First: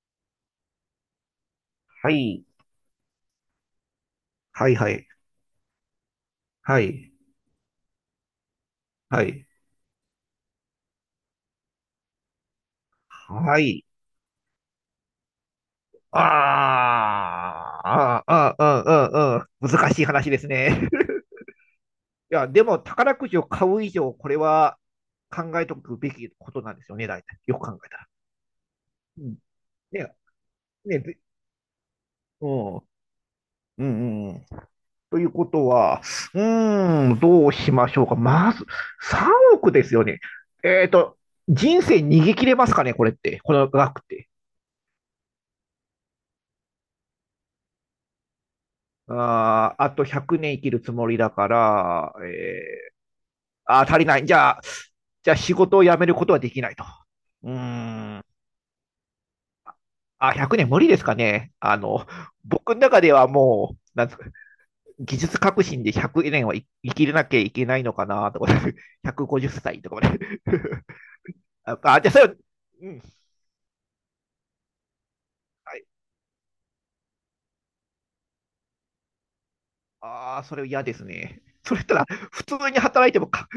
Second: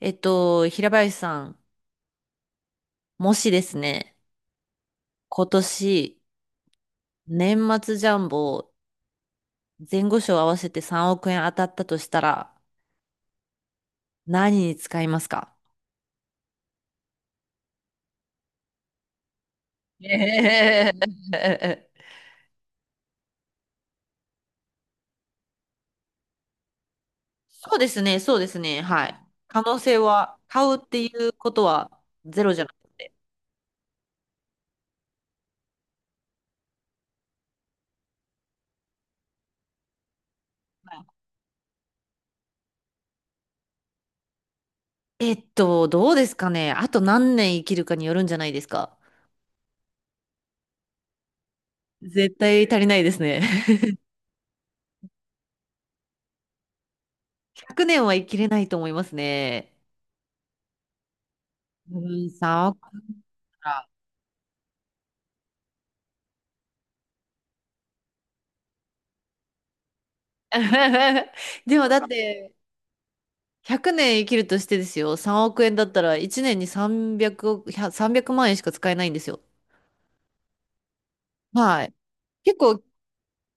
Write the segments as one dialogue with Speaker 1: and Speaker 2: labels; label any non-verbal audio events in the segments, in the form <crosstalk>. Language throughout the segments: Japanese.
Speaker 1: 平林さん、
Speaker 2: はい。
Speaker 1: もしですね、
Speaker 2: はいはい。
Speaker 1: 今年、
Speaker 2: はい。
Speaker 1: 年末ジャンボ、
Speaker 2: はい。
Speaker 1: 前後賞合わせて3億円当たったとしたら、
Speaker 2: はい。
Speaker 1: 何に使いますか？
Speaker 2: ああ、ああ、ああ、ああ、難しい話ですね。
Speaker 1: え
Speaker 2: <laughs>
Speaker 1: え
Speaker 2: いや、でも宝くじを買う以上、これは考えておくべきことなんですよね、大体。
Speaker 1: <laughs>
Speaker 2: よく
Speaker 1: そう
Speaker 2: 考
Speaker 1: で
Speaker 2: えた
Speaker 1: す
Speaker 2: ら。
Speaker 1: ね、そうですね、は
Speaker 2: う
Speaker 1: い。
Speaker 2: ん。
Speaker 1: 可能性
Speaker 2: ね、
Speaker 1: は、買うっ
Speaker 2: ね
Speaker 1: ていうことはゼ
Speaker 2: う
Speaker 1: ロじゃなく
Speaker 2: ん。
Speaker 1: て。
Speaker 2: うん、うん。ということは、うーん、どうしましょうか。まず、3億ですよね。えっと、人生逃げ切れますかね、これって。この額って。
Speaker 1: どうですかね。あと何年生きるかによるんじゃないですか？
Speaker 2: あー、あと100年生きるつもりだから、
Speaker 1: 絶対足りないですね。
Speaker 2: あー、
Speaker 1: <laughs>
Speaker 2: 足りない。じゃあ仕事を辞めることはできないと。う
Speaker 1: 100年は
Speaker 2: ーん。
Speaker 1: 生きれないと思いますね。
Speaker 2: あ、100年無理ですかね。あ
Speaker 1: う
Speaker 2: の、
Speaker 1: ん、3
Speaker 2: 僕
Speaker 1: 億
Speaker 2: の中ではも
Speaker 1: か。
Speaker 2: う、なんですか、技術革新で100年は生きれなきゃいけないのかなとか、<laughs> 150歳とかまで。<laughs>
Speaker 1: <laughs> で
Speaker 2: あ、
Speaker 1: もだ
Speaker 2: あ
Speaker 1: っ
Speaker 2: じゃあそれは、
Speaker 1: て
Speaker 2: うん。
Speaker 1: 100年生きるとしてですよ。3億円
Speaker 2: は
Speaker 1: だ
Speaker 2: い。
Speaker 1: ったら1年に300億、300万円しか使えないんですよ。
Speaker 2: ああ、それ嫌ですね。それ
Speaker 1: は
Speaker 2: っ
Speaker 1: い。
Speaker 2: たら、普通
Speaker 1: 結
Speaker 2: に
Speaker 1: 構、
Speaker 2: 働いてもか、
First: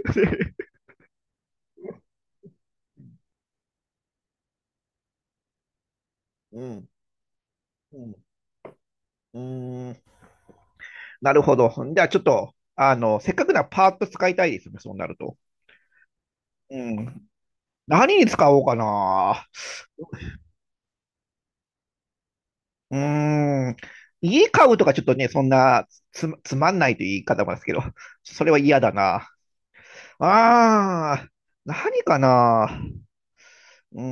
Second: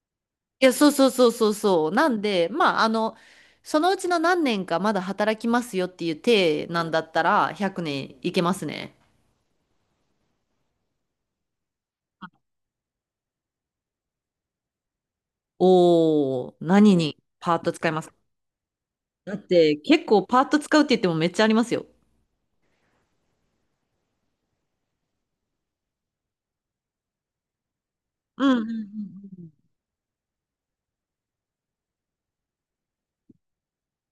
Speaker 1: いや、そうそうそうそうそう。なんで、まあ、そのうちの何年かまだ働きますよっていう
Speaker 2: <laughs> う
Speaker 1: 体なん
Speaker 2: ん。
Speaker 1: だったら100
Speaker 2: うん。
Speaker 1: 年いけますね。
Speaker 2: うーん。なるほど。じゃあちょっと、あの、せっかくならパーッと使いたいですね、そうなると。
Speaker 1: おー、
Speaker 2: う
Speaker 1: 何に
Speaker 2: ん。
Speaker 1: パート使いますか？
Speaker 2: 何に使おうか
Speaker 1: だっ
Speaker 2: な。
Speaker 1: て結構パート使うって言ってもめっちゃありますよ。
Speaker 2: うーん。家買うとかちょっとね、そんなつまんないという言い方もですけど、そ
Speaker 1: う
Speaker 2: れ
Speaker 1: ん
Speaker 2: は
Speaker 1: うんう
Speaker 2: 嫌だな。
Speaker 1: んうん。
Speaker 2: あー、何かな。うー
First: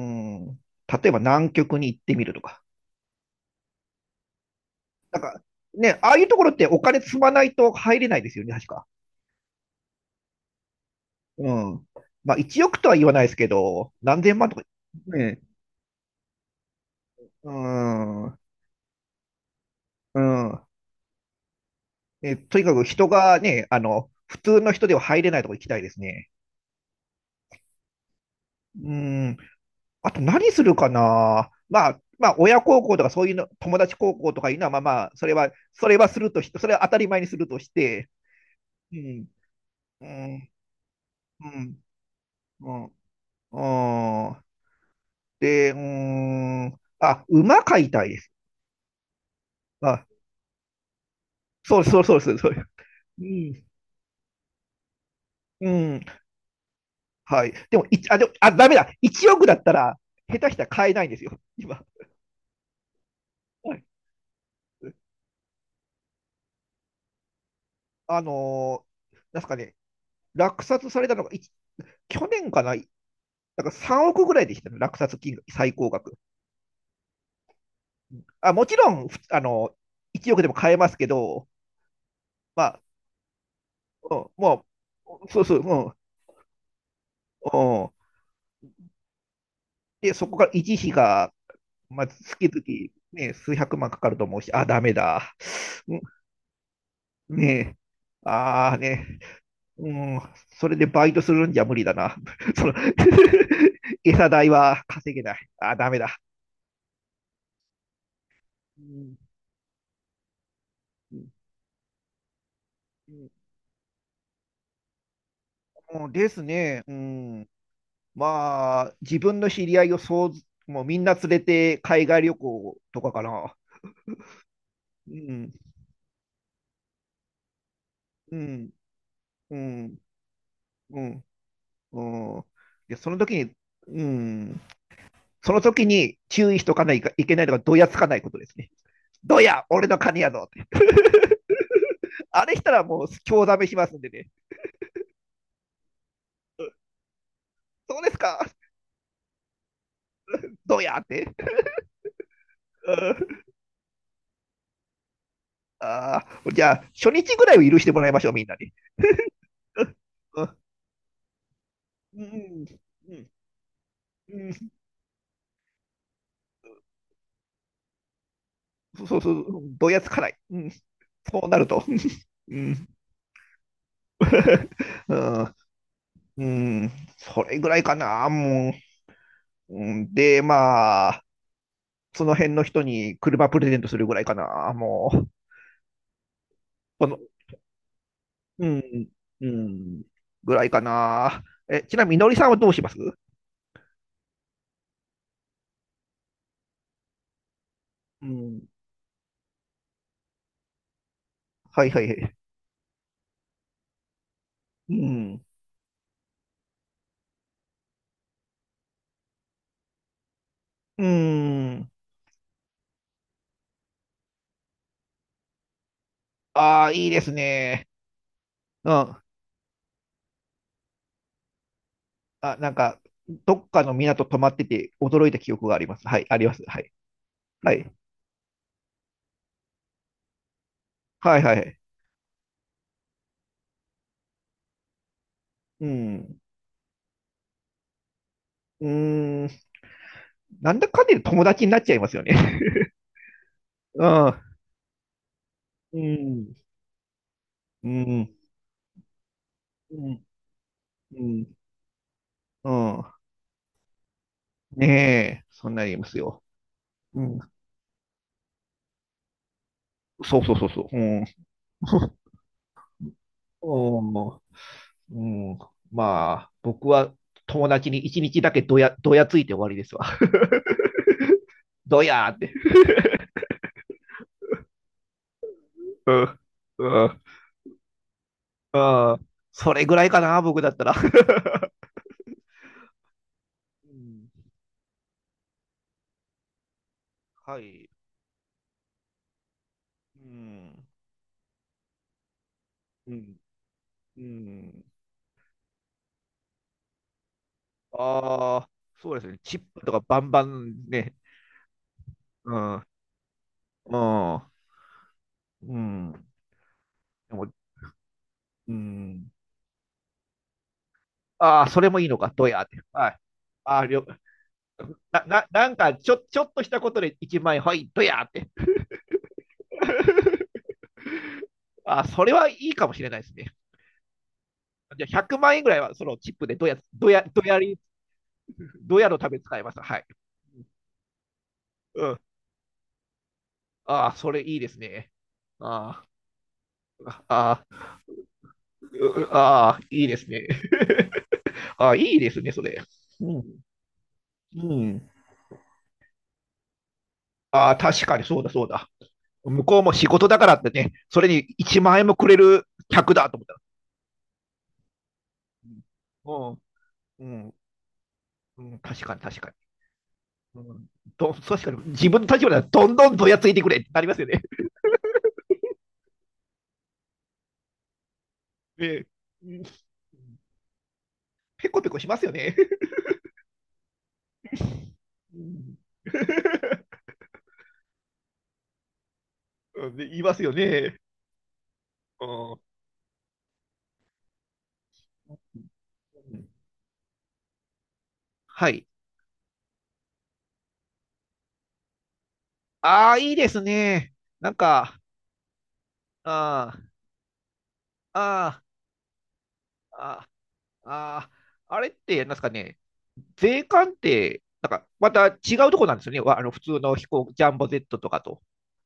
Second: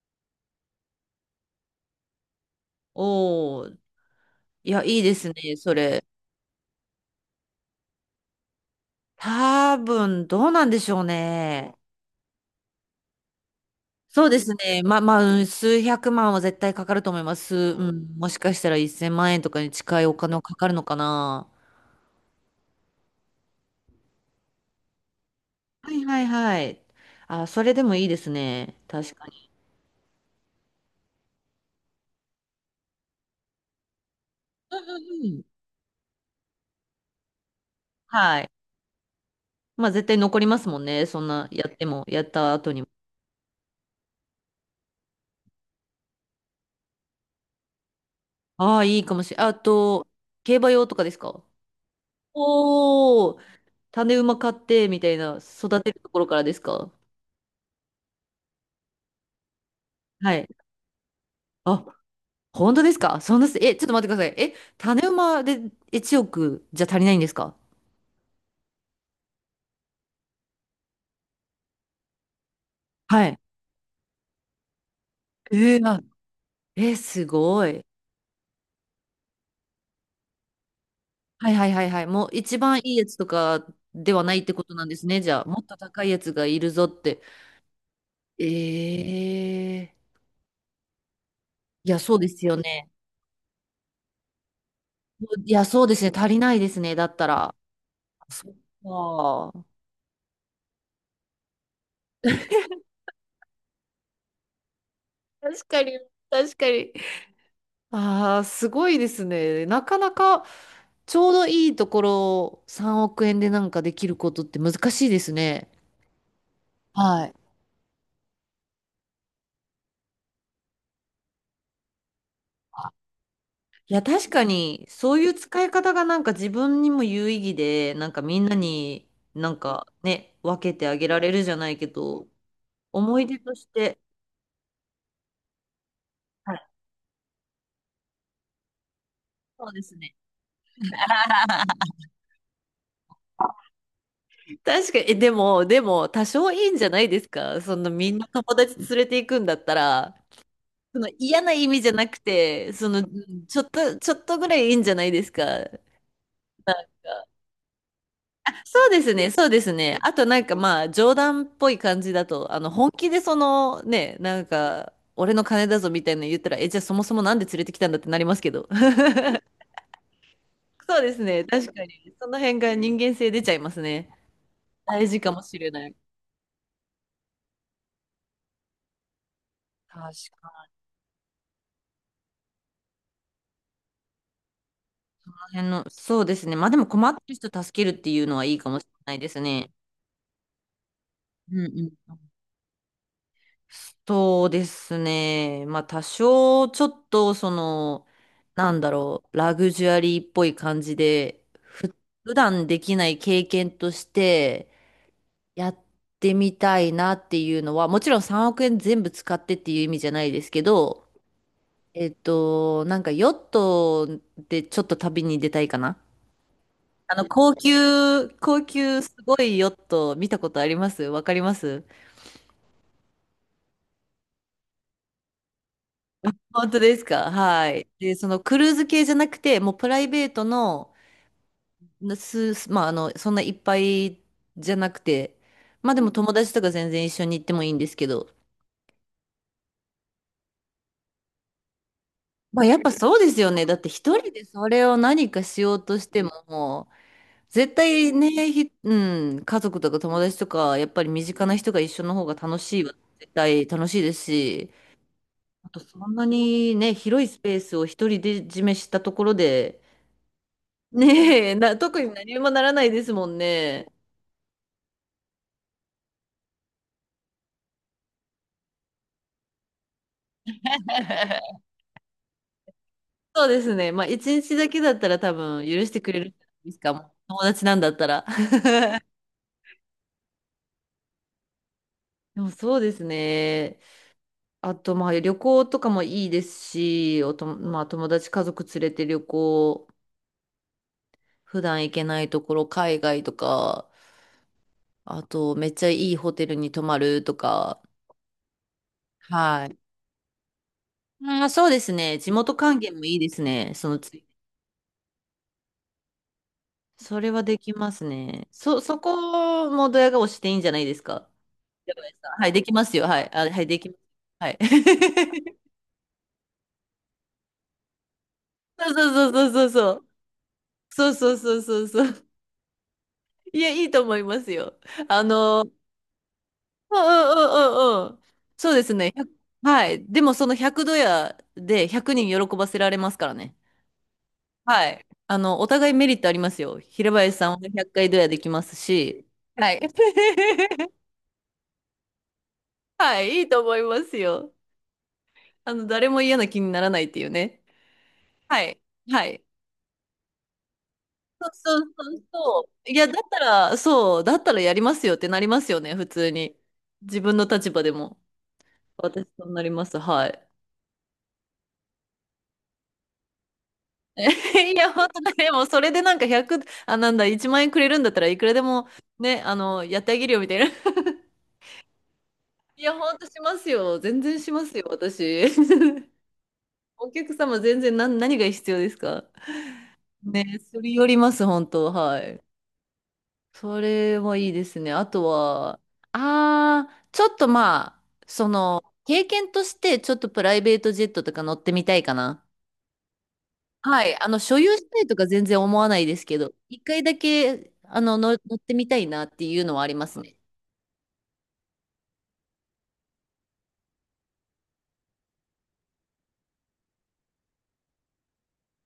Speaker 2: ん。例えば南極に行ってみるとか。
Speaker 1: おー、いや、いいで
Speaker 2: なん
Speaker 1: す
Speaker 2: か、
Speaker 1: ね、そ
Speaker 2: ね、
Speaker 1: れ。
Speaker 2: ああいうところってお金積まないと入れないですよね、確か。
Speaker 1: 多分、どうなんでしょう
Speaker 2: う
Speaker 1: ね。
Speaker 2: ん。まあ、1億とは言わないですけど、何
Speaker 1: そう
Speaker 2: 千
Speaker 1: で
Speaker 2: 万
Speaker 1: す
Speaker 2: とか。
Speaker 1: ね。まあ、う
Speaker 2: ね。
Speaker 1: ん数百万は絶対かかると思いま
Speaker 2: うー
Speaker 1: す。うん、もし
Speaker 2: ん。
Speaker 1: かしたら1000万円とかに近いお
Speaker 2: う
Speaker 1: 金はか
Speaker 2: ん。
Speaker 1: かるのかな。
Speaker 2: とにかく人がね、あの、普通の人では入れないとこ行きたいで
Speaker 1: は
Speaker 2: す
Speaker 1: いはい
Speaker 2: ね。
Speaker 1: はい。あ、それでもいいですね。
Speaker 2: う
Speaker 1: 確か
Speaker 2: ん。
Speaker 1: に。
Speaker 2: あと何するかな。まあ、まあ、親孝行とかそういうの、友達孝行とかいうのは、まあ
Speaker 1: う
Speaker 2: まあ、
Speaker 1: ん
Speaker 2: それは当たり前にするとして、
Speaker 1: はい。
Speaker 2: うん、
Speaker 1: まあ、
Speaker 2: う
Speaker 1: 絶対残り
Speaker 2: ん、
Speaker 1: ますもんね。そん
Speaker 2: う
Speaker 1: な、やっ
Speaker 2: ん、
Speaker 1: ても、やった後
Speaker 2: う
Speaker 1: にも。
Speaker 2: ん、うん。で、うん、あ、馬飼いたいです。
Speaker 1: ああ、いいかもしれないあ
Speaker 2: あ、
Speaker 1: と、競馬用とかですか？
Speaker 2: そうそうそうそう、そう。う
Speaker 1: おおー、
Speaker 2: ん、
Speaker 1: 種馬買って、みたいな、
Speaker 2: う
Speaker 1: 育てる
Speaker 2: ん、
Speaker 1: ところからですか？
Speaker 2: はい。でも、あ、ダメだ。1億だったら、
Speaker 1: は
Speaker 2: 下
Speaker 1: い。
Speaker 2: 手したら買えないんですよ、今。
Speaker 1: あ、本当ですか？そんなす、え、
Speaker 2: は
Speaker 1: ちょ
Speaker 2: い
Speaker 1: っと待ってください。え、種馬で1億じゃ足りないんですか？
Speaker 2: あのーなんすかね、落札されたのが、去年かな、なん
Speaker 1: はい。
Speaker 2: か3億ぐらいでしたね、落札金額、最高
Speaker 1: あ、
Speaker 2: 額。
Speaker 1: すごい。
Speaker 2: あ、もちろん、ふあのー、1億でも買えますけど、
Speaker 1: はいはいはいはい。もう一
Speaker 2: ま
Speaker 1: 番
Speaker 2: あ、
Speaker 1: いいやつとかで
Speaker 2: うん
Speaker 1: はないってこ
Speaker 2: も
Speaker 1: となんですね。
Speaker 2: う、
Speaker 1: じゃ
Speaker 2: そ
Speaker 1: あ、
Speaker 2: うそ
Speaker 1: も
Speaker 2: う、
Speaker 1: っと
Speaker 2: う
Speaker 1: 高いやつがいるぞって。
Speaker 2: ん、うん。
Speaker 1: ええ
Speaker 2: で、そこから維持費が、
Speaker 1: いや、
Speaker 2: まあ、
Speaker 1: そうで
Speaker 2: 月
Speaker 1: すよ
Speaker 2: 々、
Speaker 1: ね。
Speaker 2: ね、数百万かかると思うし、あ、ダメだ。
Speaker 1: いや、そうで
Speaker 2: うん、
Speaker 1: すね。足りないですね。だった
Speaker 2: ね
Speaker 1: ら。
Speaker 2: え、
Speaker 1: そっ
Speaker 2: ああね、
Speaker 1: か。
Speaker 2: うん、それでバイトするんじゃ無理だな。<laughs> その <laughs> 餌代は稼げない。
Speaker 1: 確
Speaker 2: あ、
Speaker 1: か
Speaker 2: ダメ
Speaker 1: に、
Speaker 2: だ。
Speaker 1: 確かに。ああ、す
Speaker 2: う
Speaker 1: ごいで
Speaker 2: ん、
Speaker 1: すね。なかなか、ち
Speaker 2: う
Speaker 1: ょ
Speaker 2: ん、
Speaker 1: うどいいところ3
Speaker 2: う
Speaker 1: 億
Speaker 2: ん、
Speaker 1: 円でなんかできることって難しいですね。
Speaker 2: うん、ですね。う
Speaker 1: はい。
Speaker 2: ん。まあ、自分の知り合いをそうず、もうみんな連れて海外旅行とかかな。
Speaker 1: いや、確かに、
Speaker 2: う
Speaker 1: そういう
Speaker 2: ん、
Speaker 1: 使い方がなんか自分にも有意義で、なんか
Speaker 2: う
Speaker 1: みんな
Speaker 2: ん、
Speaker 1: にな
Speaker 2: う
Speaker 1: んか
Speaker 2: ん、
Speaker 1: ね、分けてあ
Speaker 2: う
Speaker 1: げら
Speaker 2: ん、
Speaker 1: れるじゃないけど、
Speaker 2: うん。で、その
Speaker 1: 思い
Speaker 2: 時
Speaker 1: 出
Speaker 2: に、
Speaker 1: として、
Speaker 2: うん、その時に注
Speaker 1: は
Speaker 2: 意し
Speaker 1: い
Speaker 2: とかないかいけないのが、どやつかないことですね。ど
Speaker 1: そ
Speaker 2: や、
Speaker 1: うで
Speaker 2: 俺
Speaker 1: す
Speaker 2: の
Speaker 1: ね。
Speaker 2: 金やぞって。<laughs>
Speaker 1: <laughs>
Speaker 2: あれしたらもう、興ざめしますんでね。
Speaker 1: 確かに、えでも、でも、多少いいんじゃないですか？その
Speaker 2: そう
Speaker 1: み
Speaker 2: で
Speaker 1: ん
Speaker 2: す
Speaker 1: な
Speaker 2: か、
Speaker 1: 友達連れていくんだったら、
Speaker 2: どや
Speaker 1: そ
Speaker 2: っ
Speaker 1: の
Speaker 2: て。
Speaker 1: 嫌な意味じゃなくて、そ
Speaker 2: う
Speaker 1: の、
Speaker 2: ん、
Speaker 1: ちょっとぐらいいいんじゃないですか？なん
Speaker 2: ああ、じゃあ、初
Speaker 1: か
Speaker 2: 日ぐらいは許してもらいましょう、みんなに。
Speaker 1: そうですね、そうですね。あとな
Speaker 2: う
Speaker 1: んか
Speaker 2: ん、
Speaker 1: まあ冗談っぽい感じ
Speaker 2: うん、
Speaker 1: だ
Speaker 2: う
Speaker 1: と、あの
Speaker 2: ん、
Speaker 1: 本気
Speaker 2: う
Speaker 1: で
Speaker 2: ん。
Speaker 1: そのね、なん
Speaker 2: うん、
Speaker 1: か俺の金だぞみたいなの言ったら、え、じゃあそもそもなんで連れてきたんだってなりますけど。<laughs>
Speaker 2: そうそう、どやつかない。うん、そ
Speaker 1: そうですね、
Speaker 2: うな
Speaker 1: 確
Speaker 2: る
Speaker 1: か
Speaker 2: と。
Speaker 1: に。その辺
Speaker 2: う
Speaker 1: が
Speaker 2: ん、
Speaker 1: 人間性出ちゃいますね。
Speaker 2: <laughs>
Speaker 1: 大
Speaker 2: う
Speaker 1: 事かも
Speaker 2: ん、
Speaker 1: しれない。
Speaker 2: うん、それぐらいかな、もう。う
Speaker 1: 確
Speaker 2: ん、で、
Speaker 1: かに。
Speaker 2: まあ、その辺の人に車プレゼントするぐらいかな、もう。
Speaker 1: あの辺の、そうですね。まあでも困
Speaker 2: こ
Speaker 1: っ
Speaker 2: の、
Speaker 1: てる人助けるっていうのはいい
Speaker 2: う
Speaker 1: かもしれ
Speaker 2: ん、
Speaker 1: ないです
Speaker 2: う
Speaker 1: ね。
Speaker 2: ん、ぐらいかな。
Speaker 1: うんう
Speaker 2: え、ちなみに、
Speaker 1: ん。
Speaker 2: のりさんはどうします？
Speaker 1: そうですね。まあ多少ちょっと
Speaker 2: うん、
Speaker 1: なんだろう、ラグジュアリーっぽい感じで、
Speaker 2: はいはいは
Speaker 1: 普
Speaker 2: い。
Speaker 1: 段できない経験として
Speaker 2: うん、
Speaker 1: やってみたいなっていうのは、もちろん3億円全部使ってっていう意味じゃないですけ
Speaker 2: う
Speaker 1: ど、
Speaker 2: ん。
Speaker 1: なんかヨットでちょっと旅に出たいかな。
Speaker 2: ああ、いいです
Speaker 1: 高
Speaker 2: ね。
Speaker 1: 級、高
Speaker 2: うん。
Speaker 1: 級す
Speaker 2: あ、
Speaker 1: ごいヨット見たことありますわかります
Speaker 2: なんか、どっかの港泊まってて驚いた記憶があります。はい、あります。
Speaker 1: 本当
Speaker 2: はい。
Speaker 1: ですか？は
Speaker 2: は
Speaker 1: い。
Speaker 2: い。
Speaker 1: で、そのクルーズ系じゃなくて、もうプライベートの、
Speaker 2: はいはい。
Speaker 1: まあ、そんないっぱいじゃなくて、
Speaker 2: う
Speaker 1: まあでも友
Speaker 2: ん。
Speaker 1: 達とか全然一緒に行ってもいいんですけど、
Speaker 2: うーん。なんだかんだで友達になっちゃいますよね。<laughs>
Speaker 1: まあやっぱそうですよね。だって
Speaker 2: う
Speaker 1: 一人
Speaker 2: ん。
Speaker 1: でそれを何かしよう
Speaker 2: う
Speaker 1: として
Speaker 2: ん。
Speaker 1: も、絶
Speaker 2: う
Speaker 1: 対
Speaker 2: ん。
Speaker 1: ね、うん、家族とか
Speaker 2: う
Speaker 1: 友
Speaker 2: ん。
Speaker 1: 達とか、やっぱり
Speaker 2: う
Speaker 1: 身
Speaker 2: ん。
Speaker 1: 近な人が一緒の方が楽
Speaker 2: う
Speaker 1: しいは
Speaker 2: ん、
Speaker 1: 絶対楽しいですし、
Speaker 2: ねえ。
Speaker 1: あ
Speaker 2: そん
Speaker 1: と
Speaker 2: なにい
Speaker 1: そ
Speaker 2: ま
Speaker 1: ん
Speaker 2: す
Speaker 1: な
Speaker 2: よ。
Speaker 1: にね、
Speaker 2: う
Speaker 1: 広いス
Speaker 2: ん。
Speaker 1: ペースを一人で占めしたところで、
Speaker 2: そうそうそうそう。うん。
Speaker 1: ねえ、<laughs> 特に
Speaker 2: <laughs>
Speaker 1: 何もならないですもんね。
Speaker 2: うん。うん。まあ、僕は友達に一日だけどやついて終わりですわ。<laughs>
Speaker 1: <laughs>
Speaker 2: どやーって。
Speaker 1: そうですね。まあ、一日だけだったら多分許してく
Speaker 2: う
Speaker 1: れるん
Speaker 2: ん。
Speaker 1: ですか。も
Speaker 2: う
Speaker 1: う
Speaker 2: ん。
Speaker 1: 友達なんだったら。<laughs>
Speaker 2: うん。それぐらいかな、僕だったら。<laughs>
Speaker 1: でもそうですね。
Speaker 2: うん、
Speaker 1: あと、まあ、旅行とかもいいですし、
Speaker 2: は
Speaker 1: まあ、
Speaker 2: い。
Speaker 1: 友達家族連れて旅行、
Speaker 2: うん。
Speaker 1: 普段行けないところ、海
Speaker 2: う
Speaker 1: 外と
Speaker 2: ん。
Speaker 1: か、
Speaker 2: うん。
Speaker 1: あと、めっちゃいいホテルに泊まるとか。
Speaker 2: ああ、そうですね。チッ
Speaker 1: はい。
Speaker 2: プとかバンバンね。
Speaker 1: あー、そうですね。地
Speaker 2: う
Speaker 1: 元
Speaker 2: ん。
Speaker 1: 還
Speaker 2: う
Speaker 1: 元もいいですね。そ
Speaker 2: ん。
Speaker 1: のつ、
Speaker 2: うん。
Speaker 1: それ
Speaker 2: で
Speaker 1: は
Speaker 2: も、
Speaker 1: できますね。
Speaker 2: う
Speaker 1: そ、そ
Speaker 2: ん。
Speaker 1: こもドヤ顔していいんじゃないですか？
Speaker 2: ああ、それ
Speaker 1: 了
Speaker 2: も
Speaker 1: 解
Speaker 2: いい
Speaker 1: で
Speaker 2: の
Speaker 1: すか？
Speaker 2: か、
Speaker 1: は
Speaker 2: ド
Speaker 1: い、
Speaker 2: ヤ
Speaker 1: で
Speaker 2: っ
Speaker 1: き
Speaker 2: て。
Speaker 1: ますよ。
Speaker 2: はい。
Speaker 1: はい。あ、はい、
Speaker 2: あ
Speaker 1: で
Speaker 2: あ、
Speaker 1: きます。はい。
Speaker 2: な、な、
Speaker 1: <laughs>
Speaker 2: なんか、ちょっとしたことで1万円、はい、ドヤって。
Speaker 1: そうそうそうそうそうそう。
Speaker 2: <laughs>
Speaker 1: そうそうそうそう
Speaker 2: ああ、
Speaker 1: そ
Speaker 2: そ
Speaker 1: う。
Speaker 2: れはいいかもしれないですね。
Speaker 1: いや、いいと思いますよ。
Speaker 2: じゃあ、100万円
Speaker 1: う
Speaker 2: ぐら
Speaker 1: ん
Speaker 2: いは、そのチップでドヤ、
Speaker 1: うん
Speaker 2: ドヤ、
Speaker 1: う
Speaker 2: ドヤり、
Speaker 1: んうんうん。そうです
Speaker 2: ドヤ
Speaker 1: ね。
Speaker 2: の
Speaker 1: ひゃ
Speaker 2: た
Speaker 1: く
Speaker 2: めに使います。
Speaker 1: は
Speaker 2: は
Speaker 1: い。
Speaker 2: い。
Speaker 1: でもその100ドヤで
Speaker 2: う
Speaker 1: 100
Speaker 2: ん。
Speaker 1: 人喜ばせられますからね。
Speaker 2: ああ、それいいです
Speaker 1: はい。
Speaker 2: ね。
Speaker 1: お互いメ
Speaker 2: あ
Speaker 1: リットありますよ。平
Speaker 2: あ、
Speaker 1: 林さんは
Speaker 2: あ
Speaker 1: 100
Speaker 2: あ、
Speaker 1: 回ドヤできます
Speaker 2: う
Speaker 1: し。は
Speaker 2: あ
Speaker 1: い。
Speaker 2: あ、いいですね。
Speaker 1: <laughs>
Speaker 2: ああ、いいですね、それ。
Speaker 1: はい、
Speaker 2: う
Speaker 1: い
Speaker 2: ん。
Speaker 1: いと思いますよ。
Speaker 2: うん。
Speaker 1: 誰も嫌な気にならないっていうね。
Speaker 2: ああ、確かにそうだ
Speaker 1: は
Speaker 2: そう
Speaker 1: い。
Speaker 2: だ。
Speaker 1: はい。
Speaker 2: 向こうも仕事だからってね、それに
Speaker 1: そうそ
Speaker 2: 1
Speaker 1: う
Speaker 2: 万円
Speaker 1: そ
Speaker 2: も
Speaker 1: う
Speaker 2: くれる
Speaker 1: そう。いや、
Speaker 2: 客
Speaker 1: だっ
Speaker 2: だと
Speaker 1: た
Speaker 2: 思った。
Speaker 1: ら、そう、だったらやりますよってなりますよね、
Speaker 2: う
Speaker 1: 普通に。自
Speaker 2: ん、う
Speaker 1: 分の
Speaker 2: ん、
Speaker 1: 立場でも。
Speaker 2: うん、確かに
Speaker 1: 私
Speaker 2: 確
Speaker 1: そう
Speaker 2: か
Speaker 1: なります。はい。
Speaker 2: に。うん、確かに自分の立場ではどんどんどやついてくれってなりますよね。
Speaker 1: <laughs> いや、本当ねでも、それでなんか100、あ、なんだ、1万円くれるんだったらいくらで
Speaker 2: <laughs> え
Speaker 1: も、
Speaker 2: え、
Speaker 1: ね、
Speaker 2: うん、
Speaker 1: やってあげるよ、みたいな。<laughs>
Speaker 2: ペコペコしますよね。
Speaker 1: いや、ほんとしますよ。全然しますよ、
Speaker 2: う
Speaker 1: 私。
Speaker 2: ん、
Speaker 1: <laughs>
Speaker 2: <laughs>
Speaker 1: お客様、全然何が必要ですか？
Speaker 2: うんで言いますよ
Speaker 1: ね、すり
Speaker 2: ね。
Speaker 1: 寄ります、本当、は
Speaker 2: う
Speaker 1: い。
Speaker 2: ん、う
Speaker 1: それもいいですね。あとは、
Speaker 2: ん、
Speaker 1: ああ、ちょっとまあ、
Speaker 2: はい。
Speaker 1: 経験として、ちょっとプライベートジェットとか乗ってみたいかな。
Speaker 2: ああ、いいです
Speaker 1: は
Speaker 2: ね。
Speaker 1: い。
Speaker 2: なん
Speaker 1: 所有した
Speaker 2: か、
Speaker 1: いとか全然思わないですけど、
Speaker 2: あ
Speaker 1: 一回だけ、乗っ
Speaker 2: あ、あ
Speaker 1: てみたいなっていうのはあります
Speaker 2: あ、
Speaker 1: ね。
Speaker 2: ああ、あれって、なんですかね。税関って、なんかまた違うとこなんですよね。あの普通の飛行、ジャンボ Z とかと。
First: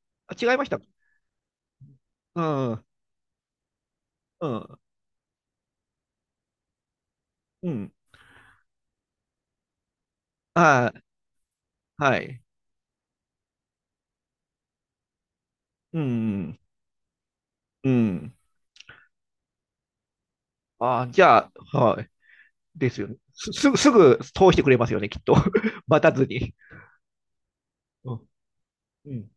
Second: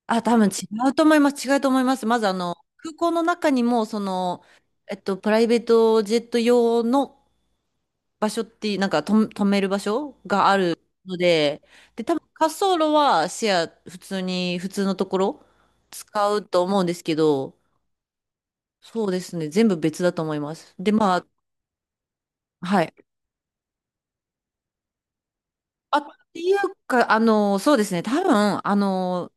Speaker 1: あ、
Speaker 2: あ、
Speaker 1: 多分
Speaker 2: 違いま
Speaker 1: 違
Speaker 2: した。
Speaker 1: うと思います。違うと思います。まず、
Speaker 2: うん、う
Speaker 1: 空港の中にも、
Speaker 2: ん、
Speaker 1: プライベートジェット用の
Speaker 2: うん。
Speaker 1: 場所って、なんかと止める場所がある
Speaker 2: あー、
Speaker 1: ので、で、多
Speaker 2: は
Speaker 1: 分
Speaker 2: い。
Speaker 1: 滑走路はシェア、普通に、普通のところ
Speaker 2: う
Speaker 1: 使う
Speaker 2: ん、
Speaker 1: と思うんですけど、
Speaker 2: うん。
Speaker 1: そうですね、全部別だと思います。で、
Speaker 2: あー、
Speaker 1: ま
Speaker 2: じ
Speaker 1: あ、
Speaker 2: ゃあ、はい。
Speaker 1: は
Speaker 2: で
Speaker 1: い。
Speaker 2: すよね。すぐ通してくれますよね、きっと。<laughs>
Speaker 1: あ、
Speaker 2: 待
Speaker 1: っ
Speaker 2: たず
Speaker 1: てい
Speaker 2: に。
Speaker 1: うか、そうですね、多
Speaker 2: うん。
Speaker 1: 分、
Speaker 2: うん、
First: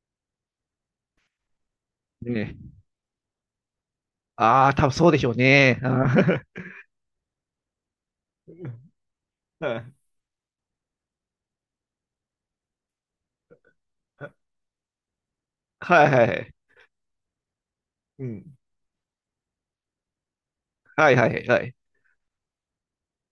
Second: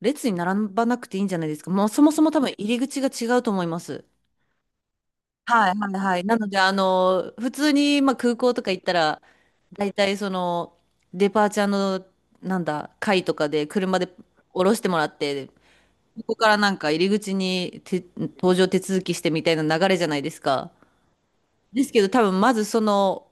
Speaker 1: 列に並ばなくていいんじゃないですか？もうそもそも多分
Speaker 2: ね。
Speaker 1: 入り口が違うと思います。
Speaker 2: ああ、多分そうでしょう
Speaker 1: はい
Speaker 2: ね。
Speaker 1: はい
Speaker 2: あ
Speaker 1: はい。な
Speaker 2: ー
Speaker 1: ので、普通に、まあ、空
Speaker 2: <laughs>
Speaker 1: 港
Speaker 2: う
Speaker 1: とか行
Speaker 2: ん、
Speaker 1: ったら、
Speaker 2: は
Speaker 1: 大体そのデパーチャーのなんだ会とかで車で降ろしてもらってこ
Speaker 2: いはいは
Speaker 1: こか
Speaker 2: い。
Speaker 1: らなんか入り口にて
Speaker 2: う
Speaker 1: 搭
Speaker 2: ん。
Speaker 1: 乗手続きしてみたいな流れじゃないですか？
Speaker 2: はいはいはい。
Speaker 1: ですけど多分まずその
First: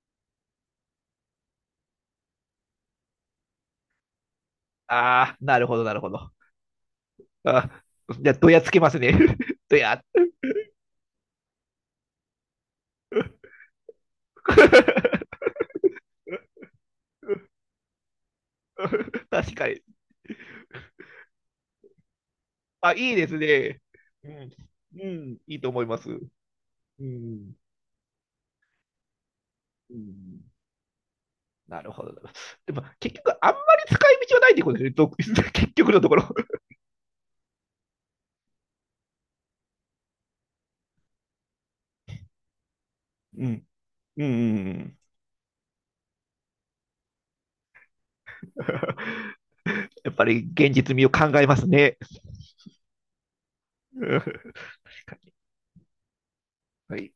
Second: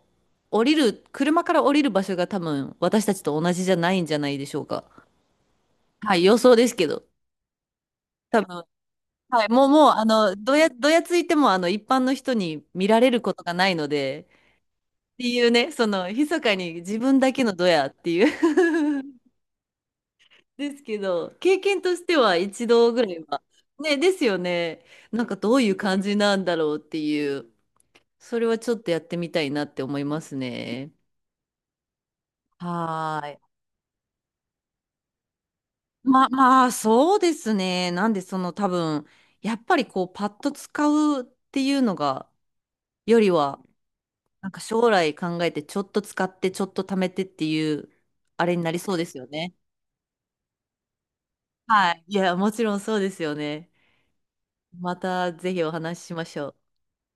Speaker 1: 降りる車から降りる場所が多分私たちと同じじゃないんじゃないでしょうか。
Speaker 2: ああ、なるほど、なるほ
Speaker 1: はい
Speaker 2: ど。
Speaker 1: 予想ですけど
Speaker 2: あー、じゃあ、
Speaker 1: 多
Speaker 2: どや
Speaker 1: 分、
Speaker 2: つけますね。
Speaker 1: はい、も
Speaker 2: <laughs>
Speaker 1: う
Speaker 2: ど
Speaker 1: もう
Speaker 2: やっ
Speaker 1: どやついても一般の人に見られることがないので
Speaker 2: と。
Speaker 1: っ
Speaker 2: <laughs>
Speaker 1: ていうね密かに自分だけのドヤっていう <laughs>
Speaker 2: <laughs> 確かに。
Speaker 1: ですけど、経験としては一度
Speaker 2: あ、
Speaker 1: ぐら
Speaker 2: いい
Speaker 1: い
Speaker 2: です
Speaker 1: は。
Speaker 2: ね。
Speaker 1: ね、です
Speaker 2: う
Speaker 1: よ
Speaker 2: ん。
Speaker 1: ね。
Speaker 2: う
Speaker 1: なんか
Speaker 2: ん、
Speaker 1: ど
Speaker 2: いい
Speaker 1: う
Speaker 2: と
Speaker 1: いう
Speaker 2: 思いま
Speaker 1: 感
Speaker 2: す。
Speaker 1: じなんだ
Speaker 2: う
Speaker 1: ろうっていう、
Speaker 2: ん。
Speaker 1: それはちょっとやってみたいなって
Speaker 2: う
Speaker 1: 思います
Speaker 2: ん、
Speaker 1: ね。
Speaker 2: なるほど。でも、結
Speaker 1: はー
Speaker 2: 局、あん
Speaker 1: い。
Speaker 2: まり使い道はないってことですねど <laughs>、結局のところ。
Speaker 1: まあ、そうですね。なんで、多分、やっぱりこう、パッと使うっていうのが、より
Speaker 2: う
Speaker 1: は、
Speaker 2: ん。うん。
Speaker 1: なんか
Speaker 2: う
Speaker 1: 将
Speaker 2: ん。
Speaker 1: 来考えて、ちょっと使って、ちょっと貯めてっていう、あれになりそうですよね。
Speaker 2: <laughs> やっぱり現実味を考えます
Speaker 1: は
Speaker 2: ね。
Speaker 1: い。いや、もちろんそうですよね。
Speaker 2: <laughs>
Speaker 1: またぜひお話ししましょう。
Speaker 2: はい。